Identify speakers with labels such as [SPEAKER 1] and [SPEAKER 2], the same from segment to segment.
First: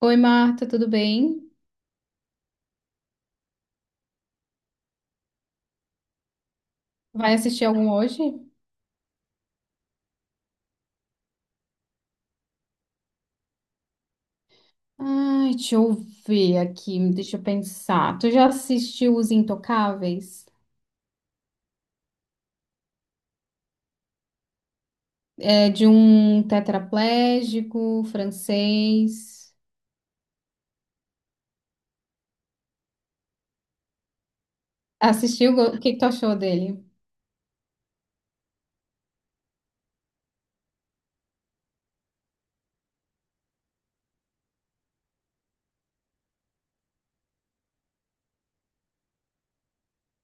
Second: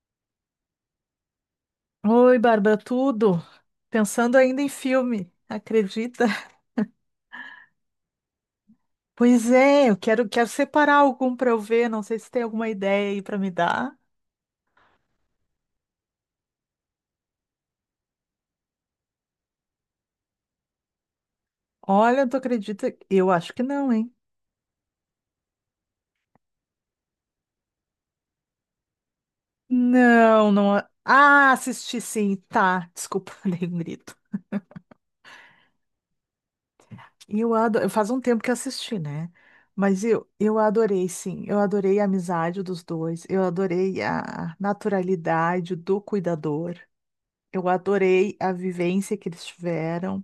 [SPEAKER 1] Oi, Marta, tudo bem?
[SPEAKER 2] Oi, Bárbara, tudo? Pensando ainda em filme, acredita?
[SPEAKER 1] Vai assistir algum hoje?
[SPEAKER 2] Pois é, eu quero, quero separar algum para eu ver, não sei se tem alguma ideia aí para me dar.
[SPEAKER 1] Ai, deixa eu ver aqui, deixa eu pensar. Tu já assistiu Os Intocáveis?
[SPEAKER 2] Olha, tu acredita? Eu acho que não, hein?
[SPEAKER 1] É de um tetraplégico francês.
[SPEAKER 2] Não, não. Ah, assisti sim, tá. Desculpa, dei um grito.
[SPEAKER 1] Assistiu? O que que tu achou dele?
[SPEAKER 2] Eu adoro, faz um tempo que eu assisti, né? Mas eu adorei, sim. Eu adorei a amizade dos dois. Eu adorei a naturalidade do cuidador. Eu adorei a vivência que eles tiveram.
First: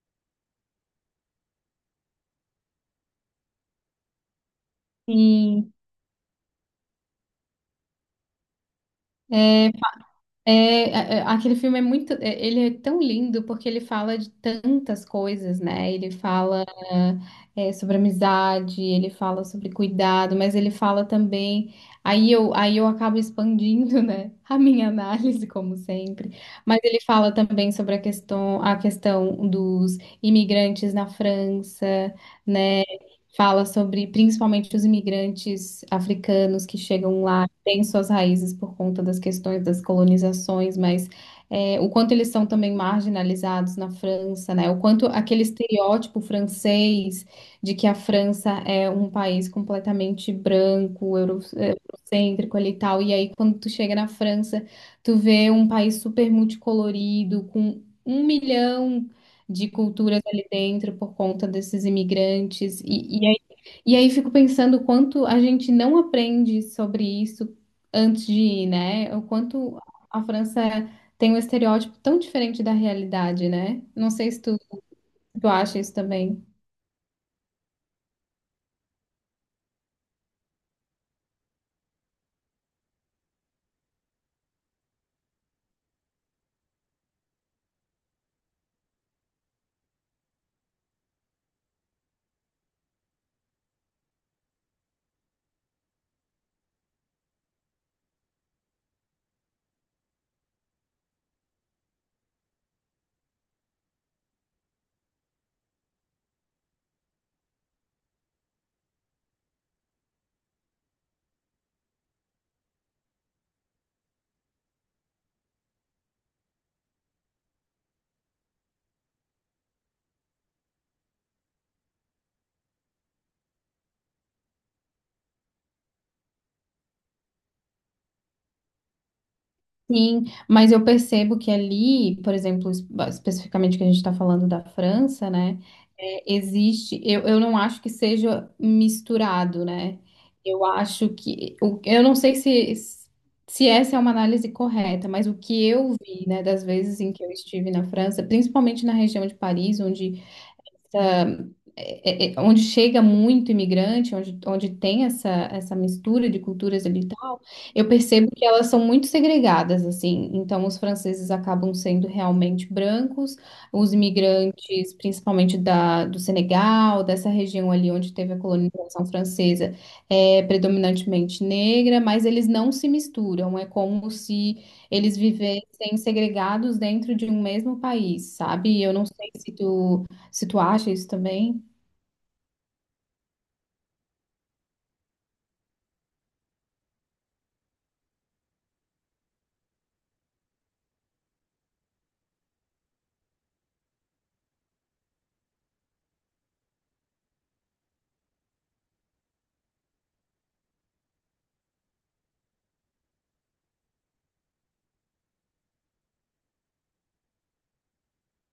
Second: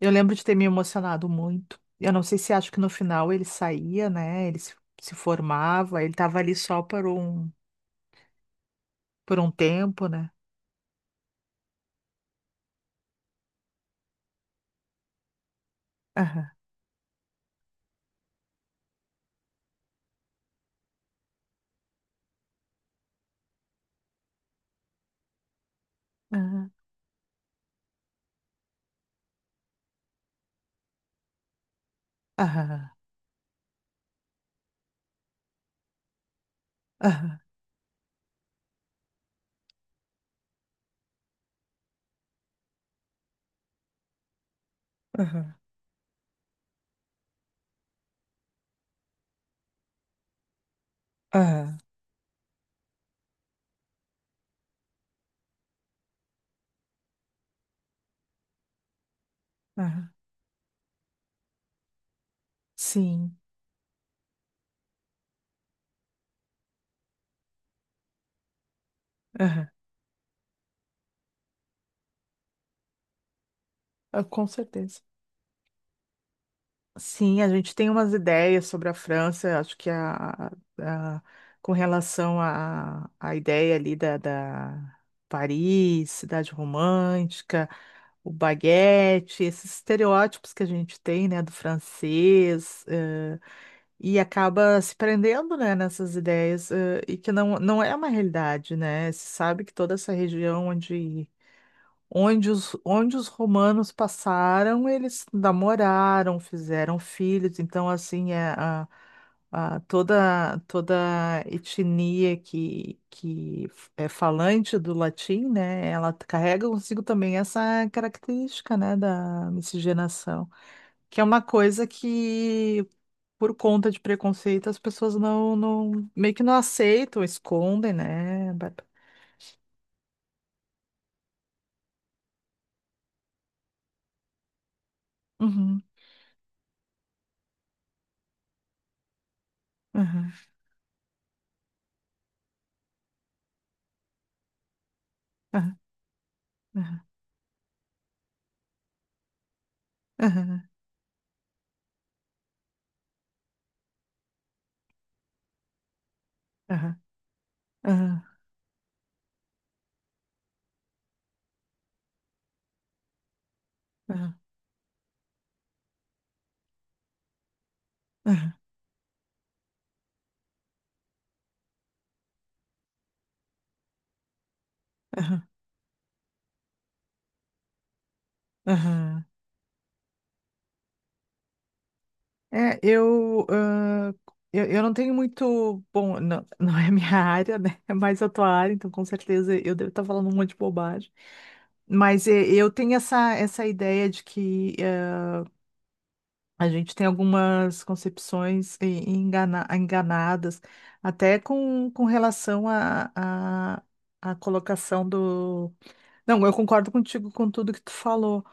[SPEAKER 2] Eu lembro de ter me emocionado muito. Eu não sei se acho que no final ele saía, né? Ele se, se
[SPEAKER 1] Sim.
[SPEAKER 2] formava, ele estava ali só por um tempo, né?
[SPEAKER 1] É, é, aquele filme é muito, é, ele é tão lindo porque ele fala de tantas coisas, né? Ele
[SPEAKER 2] Aham,
[SPEAKER 1] fala é, sobre amizade, ele fala sobre cuidado, mas ele fala também. Aí eu acabo expandindo, né? A minha análise, como sempre.
[SPEAKER 2] aham,
[SPEAKER 1] Mas ele fala também sobre a questão dos imigrantes na França, né?
[SPEAKER 2] aham,
[SPEAKER 1] Fala sobre principalmente os imigrantes africanos que chegam
[SPEAKER 2] aham,
[SPEAKER 1] lá, têm suas raízes por conta das questões das colonizações, mas é, o quanto eles são também marginalizados na França, né? O quanto aquele
[SPEAKER 2] aham,
[SPEAKER 1] estereótipo francês de que a França é um país completamente branco,
[SPEAKER 2] aham,
[SPEAKER 1] eurocêntrico ali e tal, e aí quando tu chega na França, tu vê um país super multicolorido, com um milhão de
[SPEAKER 2] aham.
[SPEAKER 1] culturas ali dentro por conta desses imigrantes. E, e
[SPEAKER 2] Sim,
[SPEAKER 1] aí, e aí fico pensando o quanto a gente não aprende sobre isso antes de ir, né? O
[SPEAKER 2] aham,
[SPEAKER 1] quanto a França tem um estereótipo tão diferente da realidade, né? Não
[SPEAKER 2] ah,
[SPEAKER 1] sei se
[SPEAKER 2] com
[SPEAKER 1] tu,
[SPEAKER 2] certeza.
[SPEAKER 1] tu acha isso também.
[SPEAKER 2] Sim, a gente tem umas ideias sobre a França, acho que a- com relação à à ideia ali da, da Paris, cidade romântica, o baguete, esses estereótipos que a gente tem, né, do francês, e acaba se prendendo, né, nessas ideias, e que não, não é uma realidade, né? Se sabe que toda essa região onde os, onde os romanos passaram, eles namoraram, fizeram filhos. Então, assim, toda, toda etnia que é falante do latim, né? Ela carrega consigo também essa característica, né, da miscigenação, que é uma coisa que, por conta de preconceito, as pessoas não, não meio que não aceitam, escondem, né? Bárbara?
[SPEAKER 1] Sim, mas eu percebo que ali, por exemplo, especificamente que a gente está falando da França, né?
[SPEAKER 2] Uhum,
[SPEAKER 1] É, existe, eu não acho que seja misturado, né?
[SPEAKER 2] uhum,
[SPEAKER 1] Eu acho que, eu não sei se, se essa é uma análise correta, mas o que
[SPEAKER 2] uhum,
[SPEAKER 1] eu vi, né, das
[SPEAKER 2] uhum,
[SPEAKER 1] vezes em que eu estive na França, principalmente na região de Paris, onde
[SPEAKER 2] uhum,
[SPEAKER 1] onde chega muito imigrante, onde tem essa, essa mistura de culturas
[SPEAKER 2] uhum.
[SPEAKER 1] ali e tal, eu
[SPEAKER 2] Aham,
[SPEAKER 1] percebo que elas são muito segregadas, assim. Então, os franceses acabam sendo realmente brancos, os
[SPEAKER 2] aham,
[SPEAKER 1] imigrantes, principalmente do Senegal, dessa região ali onde teve a
[SPEAKER 2] aham,
[SPEAKER 1] colonização francesa, é predominantemente negra, mas eles não se misturam, é como se eles
[SPEAKER 2] aham,
[SPEAKER 1] vivessem segregados dentro de um mesmo país, sabe? Eu não
[SPEAKER 2] aham.
[SPEAKER 1] sei se tu acha isso também.
[SPEAKER 2] É, eu, ah, eu não tenho muito. Bom, não, não é a minha área, né? É mais a tua área, então com certeza eu devo estar falando um monte de bobagem. Mas eu tenho essa, essa ideia de que a gente tem algumas concepções enganadas, até com relação à à à colocação do. Não, eu concordo contigo com tudo que tu falou,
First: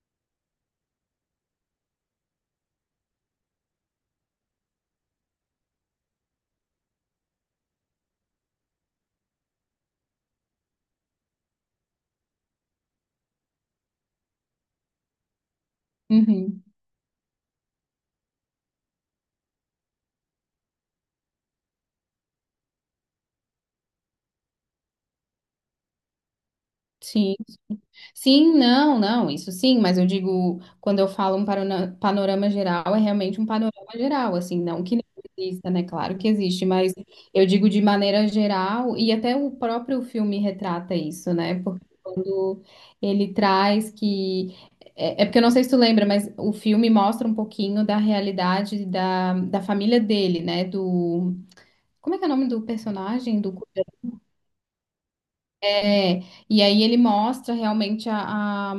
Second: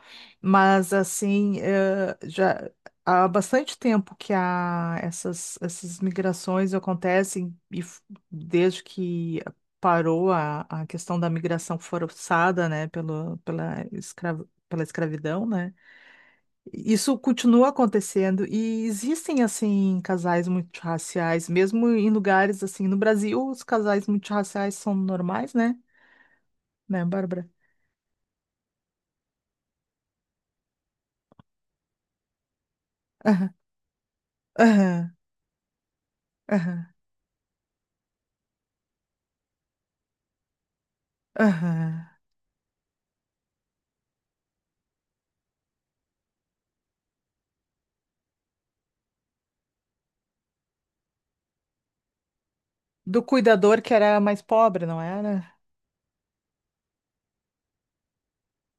[SPEAKER 2] mas assim, já há bastante tempo que há essas, essas migrações acontecem, desde que parou a questão da migração forçada, né, pelo, pela escravidão, né?
[SPEAKER 1] Uhum.
[SPEAKER 2] Isso continua acontecendo e existem assim casais multirraciais, mesmo em lugares assim, no Brasil, os casais multirraciais são normais, né? Né,
[SPEAKER 1] Sim.
[SPEAKER 2] Bárbara?
[SPEAKER 1] Sim, não, não, isso sim, mas eu digo, quando eu falo um panorama geral, é realmente um panorama geral, assim, não que não
[SPEAKER 2] Aham,
[SPEAKER 1] exista, né? Claro que existe,
[SPEAKER 2] aham,
[SPEAKER 1] mas eu digo de maneira geral, e até o próprio filme retrata isso, né? Porque
[SPEAKER 2] aham.
[SPEAKER 1] quando ele traz que. É, é porque eu não sei se tu lembra, mas o filme mostra um pouquinho da realidade da família dele, né? Do. Como é que é o nome do
[SPEAKER 2] Do
[SPEAKER 1] personagem? Do.
[SPEAKER 2] cuidador que era mais pobre, não era?
[SPEAKER 1] É, e aí ele mostra realmente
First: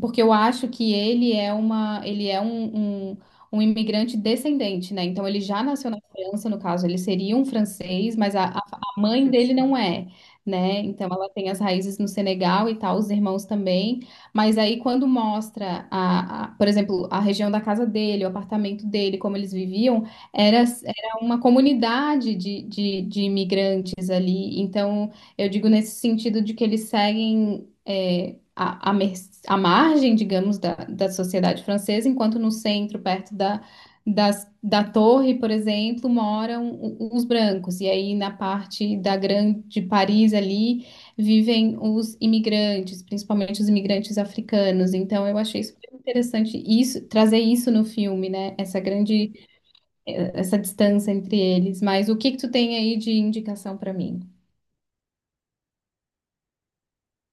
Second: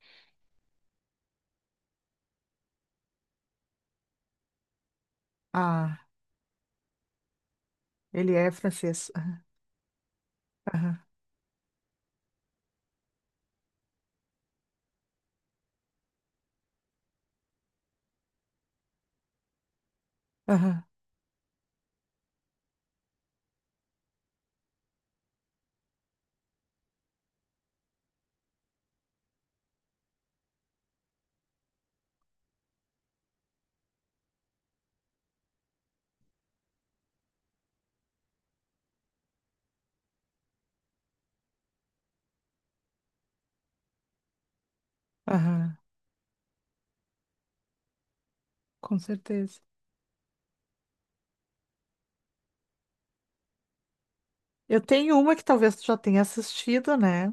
[SPEAKER 1] porque eu acho que ele é uma, ele é um, um, um imigrante descendente, né? Então ele já nasceu na
[SPEAKER 2] Ah,
[SPEAKER 1] França, no caso, ele seria um francês,
[SPEAKER 2] ele
[SPEAKER 1] mas
[SPEAKER 2] é
[SPEAKER 1] a
[SPEAKER 2] francês.
[SPEAKER 1] mãe
[SPEAKER 2] Aham,
[SPEAKER 1] dele não é, né?
[SPEAKER 2] aham,
[SPEAKER 1] Então ela tem as raízes no Senegal e tal, os irmãos também. Mas aí quando mostra por exemplo, a região da casa dele, o apartamento dele, como eles viviam, era,
[SPEAKER 2] aham.
[SPEAKER 1] era uma comunidade de, de imigrantes ali. Então eu digo nesse sentido de que eles seguem é, a margem, digamos, da sociedade francesa, enquanto no centro, perto da torre, por exemplo, moram os brancos. E aí na parte da grande Paris ali vivem os imigrantes, principalmente os imigrantes africanos. Então eu achei super interessante isso, trazer isso no filme, né? Essa
[SPEAKER 2] Com
[SPEAKER 1] grande,
[SPEAKER 2] certeza.
[SPEAKER 1] eh, essa distância entre eles. Mas o que que tu tem aí de indicação para mim?
[SPEAKER 2] Eu tenho uma que talvez tu já tenha assistido, né?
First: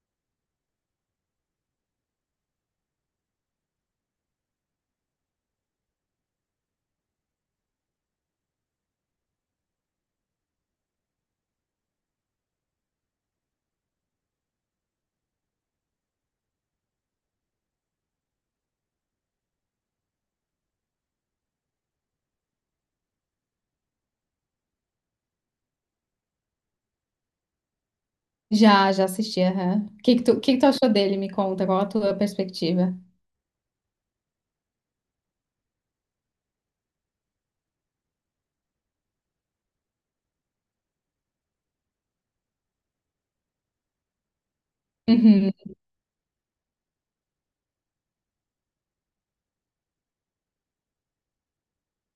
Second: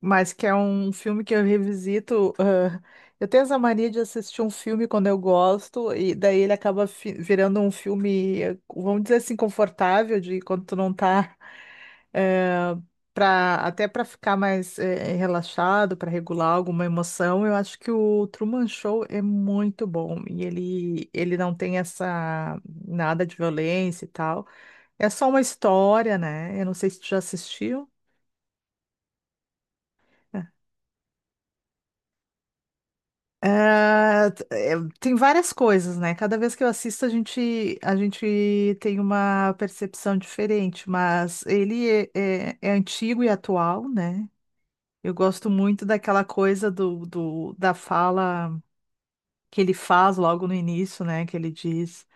[SPEAKER 2] Mas que é um filme que eu revisito. Ah, eu tenho essa mania de assistir um filme quando eu gosto, e daí ele acaba virando um filme, vamos dizer assim, confortável, de quando tu não tá. eh, Pra, até para ficar mais relaxado, para regular alguma emoção. Eu acho que o Truman Show é muito bom, e ele não tem essa, nada de violência e tal. É só uma história, né? Eu não sei se tu já assistiu.
[SPEAKER 1] Já, já assisti, aham. O
[SPEAKER 2] É,
[SPEAKER 1] que que tu achou dele? Me conta, qual a tua perspectiva?
[SPEAKER 2] ah, é, tem várias coisas, né? Cada vez que eu assisto, a gente tem uma percepção diferente, mas ele é, é antigo e atual, né? Eu gosto
[SPEAKER 1] Uhum,
[SPEAKER 2] muito daquela coisa do, da fala que ele faz logo no início, né? Que ele diz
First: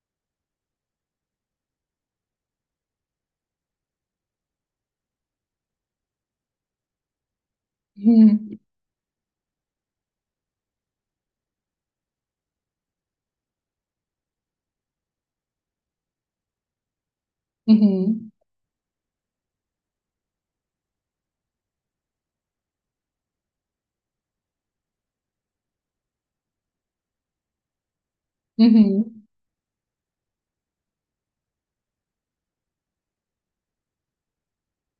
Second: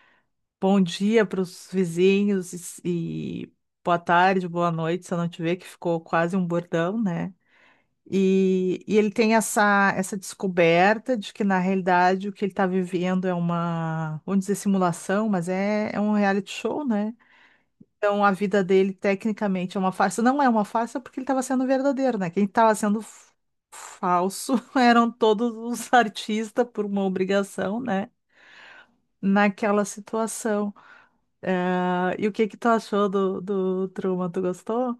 [SPEAKER 2] bom dia para os vizinhos e boa tarde, boa noite, se eu não te ver, que ficou quase um bordão, né?
[SPEAKER 1] uhum,
[SPEAKER 2] E ele tem essa, essa descoberta de que, na realidade, o que ele está vivendo é uma, vamos dizer, simulação, mas é, é um reality show, né? Então,
[SPEAKER 1] uhum,
[SPEAKER 2] a vida dele, tecnicamente, é uma farsa. Não é uma farsa porque ele estava sendo verdadeiro, né? Quem estava sendo falso eram todos os artistas por uma obrigação, né?
[SPEAKER 1] uhum.
[SPEAKER 2] Naquela situação. E o que que tu achou do, do Truman? Tu gostou?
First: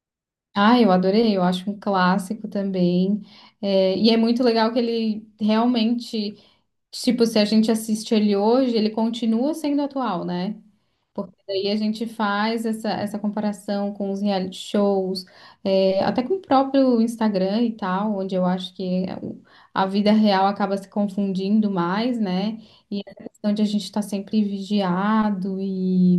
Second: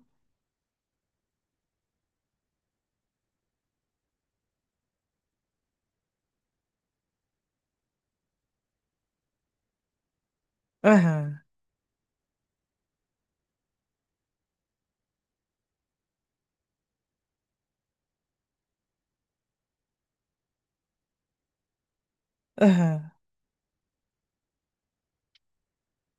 [SPEAKER 1] Ah, eu adorei, eu acho um clássico também. É, e é muito legal que ele realmente, tipo, se a gente assiste ele hoje, ele continua sendo atual, né? Porque
[SPEAKER 2] Aham,
[SPEAKER 1] daí a gente faz essa, essa comparação com os reality shows, é, até com o próprio Instagram e tal, onde eu acho que eh, a vida real acaba se confundindo mais, né? E
[SPEAKER 2] aham.
[SPEAKER 1] essa questão de a gente estar sempre vigiado e.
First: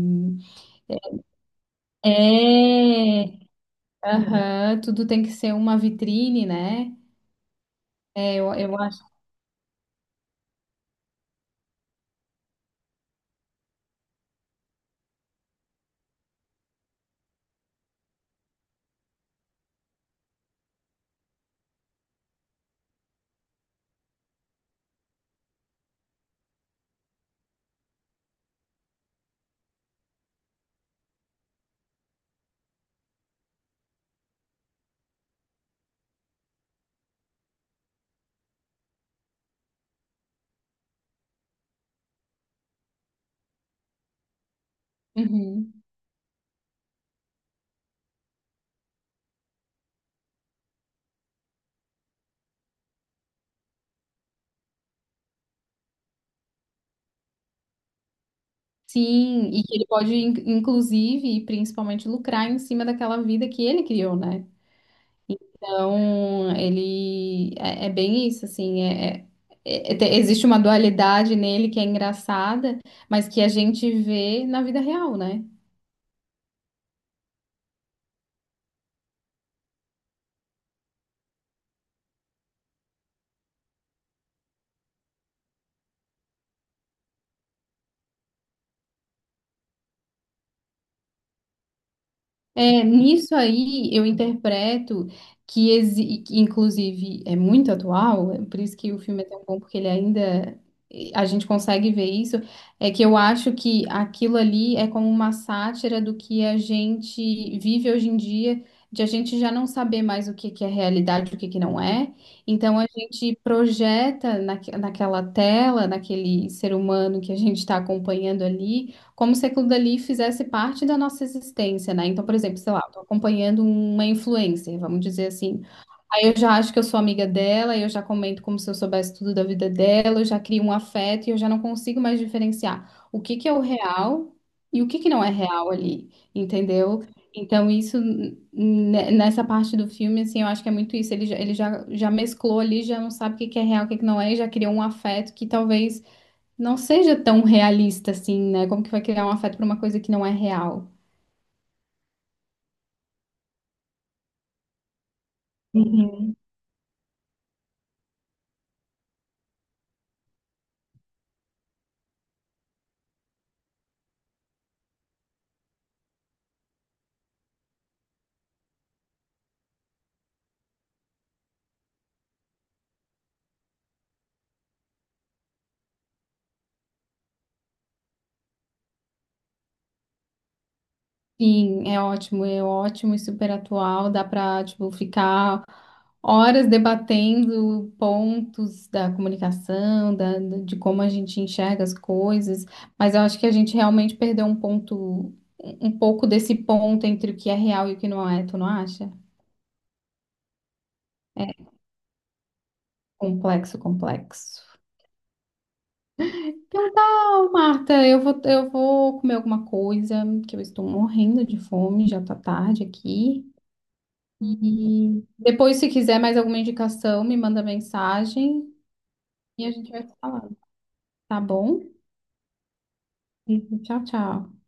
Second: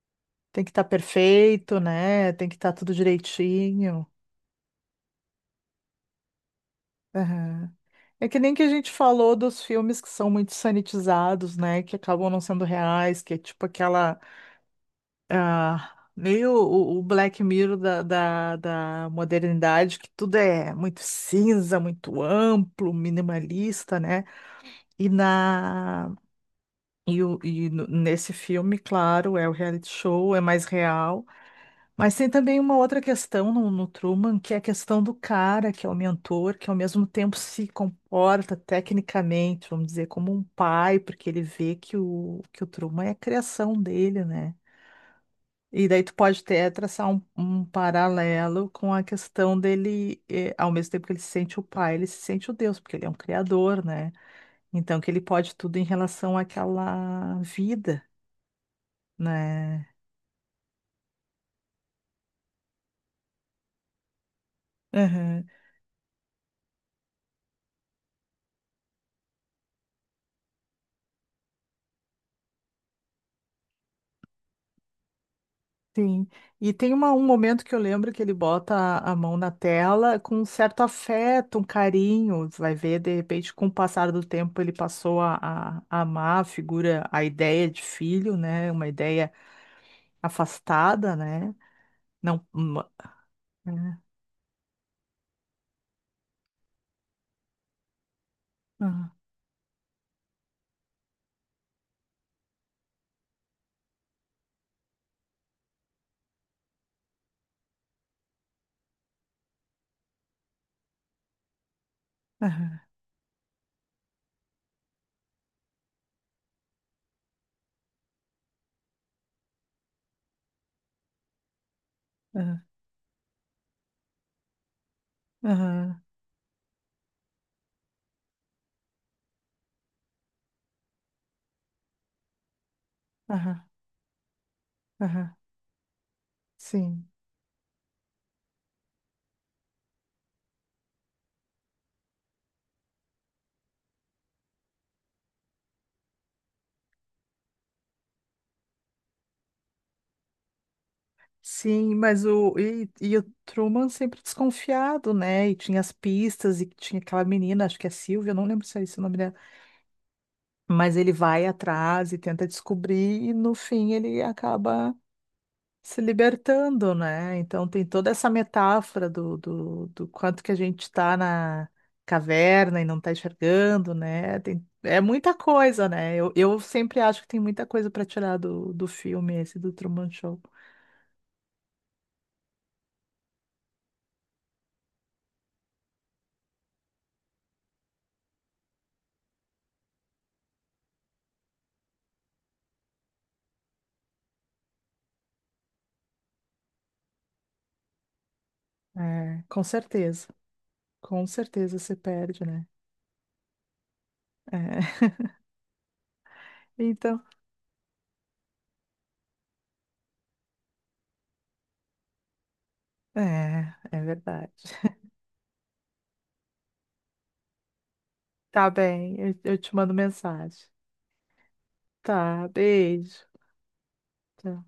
[SPEAKER 2] Tem que estar perfeito, né? Tem que estar tudo
[SPEAKER 1] É!
[SPEAKER 2] direitinho.
[SPEAKER 1] Aham, tudo tem que ser uma vitrine, né?
[SPEAKER 2] Aham. É que nem que a
[SPEAKER 1] Eu
[SPEAKER 2] gente
[SPEAKER 1] acho.
[SPEAKER 2] falou dos filmes que são muito sanitizados, né? Que acabam não sendo reais, que é tipo aquela, ah, meio o Black Mirror da, da, da modernidade, que tudo é muito cinza, muito amplo, minimalista, né? E na, e nesse filme, claro, é o reality show, é mais real. Mas tem também uma outra questão no Truman, que é a questão do cara, que é o mentor, que ao mesmo tempo se comporta tecnicamente, vamos dizer, como um pai, porque ele vê que o Truman é a criação dele, né?
[SPEAKER 1] Uhum.
[SPEAKER 2] E daí tu pode até traçar um, um paralelo com a questão dele, ao mesmo tempo que ele se sente o pai, ele se sente o Deus, porque ele é um criador, né? Então que ele pode tudo em relação àquela vida,
[SPEAKER 1] Sim, e que ele
[SPEAKER 2] né?
[SPEAKER 1] pode, inclusive, e principalmente, lucrar em cima daquela vida que ele criou, né? Então, ele é, é bem isso, assim, é, existe uma dualidade nele que é engraçada, mas que a gente vê na vida real, né?
[SPEAKER 2] Sim, e tem um momento que eu lembro que ele bota a mão na tela com um certo afeto, um carinho. Você vai ver, de repente, com o passar do tempo, ele passou a, a amar a figura, a ideia de filho, né? Uma ideia afastada, né? Não.
[SPEAKER 1] É,
[SPEAKER 2] Uma...
[SPEAKER 1] nisso aí
[SPEAKER 2] Aham,
[SPEAKER 1] eu interpreto que, que, inclusive, é muito atual, é por isso que o
[SPEAKER 2] aham,
[SPEAKER 1] filme é tão bom, porque ele ainda. A gente consegue ver isso. É que eu acho que aquilo ali é como uma sátira do que a gente vive hoje em dia, de a gente já não saber mais o que que é realidade, e o que que não é. Então a gente projeta naquela tela, naquele ser humano que a gente está acompanhando ali como se aquilo dali fizesse parte da nossa existência, né? Então, por exemplo,
[SPEAKER 2] aham,
[SPEAKER 1] sei lá, eu tô acompanhando uma influencer, vamos dizer assim.
[SPEAKER 2] aham,
[SPEAKER 1] Aí eu já acho que eu sou amiga dela, eu já comento como se eu soubesse tudo da vida dela, eu já crio um afeto e eu já não consigo mais diferenciar o que que é
[SPEAKER 2] aham,
[SPEAKER 1] o real e o que que não é
[SPEAKER 2] aham.
[SPEAKER 1] real ali, entendeu?
[SPEAKER 2] Sim,
[SPEAKER 1] Então, isso, né, nessa parte do filme, assim, eu acho que é muito isso. Já mesclou ali, já não sabe o que que é real, o que que não é, e já criou um afeto que talvez não seja tão realista assim, né? Como que vai criar um afeto para uma coisa que não é real?
[SPEAKER 2] sim, mas e o Truman sempre desconfiado, né? E tinha as
[SPEAKER 1] Uhum.
[SPEAKER 2] pistas e tinha aquela menina, acho que é Silvia, eu não lembro se é esse o nome dela. Mas ele vai atrás e tenta descobrir, e no fim ele acaba se libertando, né? Então tem toda essa metáfora do, do, do quanto que a gente está na caverna e não está enxergando, né? Tem, é muita coisa, né? Eu sempre acho que tem muita coisa para tirar do, do filme esse do Truman Show.
[SPEAKER 1] Sim, é ótimo e super atual, dá para, tipo, ficar horas debatendo pontos da comunicação, de como a gente enxerga as coisas, mas eu acho que a gente realmente perdeu um ponto, um pouco desse ponto entre o que é real e o que não é, tu não acha?
[SPEAKER 2] É, com certeza. Com
[SPEAKER 1] É
[SPEAKER 2] certeza se perde, né?
[SPEAKER 1] complexo, complexo.
[SPEAKER 2] É.
[SPEAKER 1] Então tá,
[SPEAKER 2] Então,
[SPEAKER 1] Marta, eu vou comer alguma coisa, que eu estou morrendo de fome, já tá tarde aqui.
[SPEAKER 2] é, é verdade.
[SPEAKER 1] E depois, se quiser mais alguma indicação, me manda
[SPEAKER 2] Tá
[SPEAKER 1] mensagem
[SPEAKER 2] bem, eu
[SPEAKER 1] e a
[SPEAKER 2] te
[SPEAKER 1] gente
[SPEAKER 2] mando
[SPEAKER 1] vai se falando,
[SPEAKER 2] mensagem.
[SPEAKER 1] tá bom?
[SPEAKER 2] Tá, beijo.
[SPEAKER 1] Tchau, tchau.
[SPEAKER 2] Tá.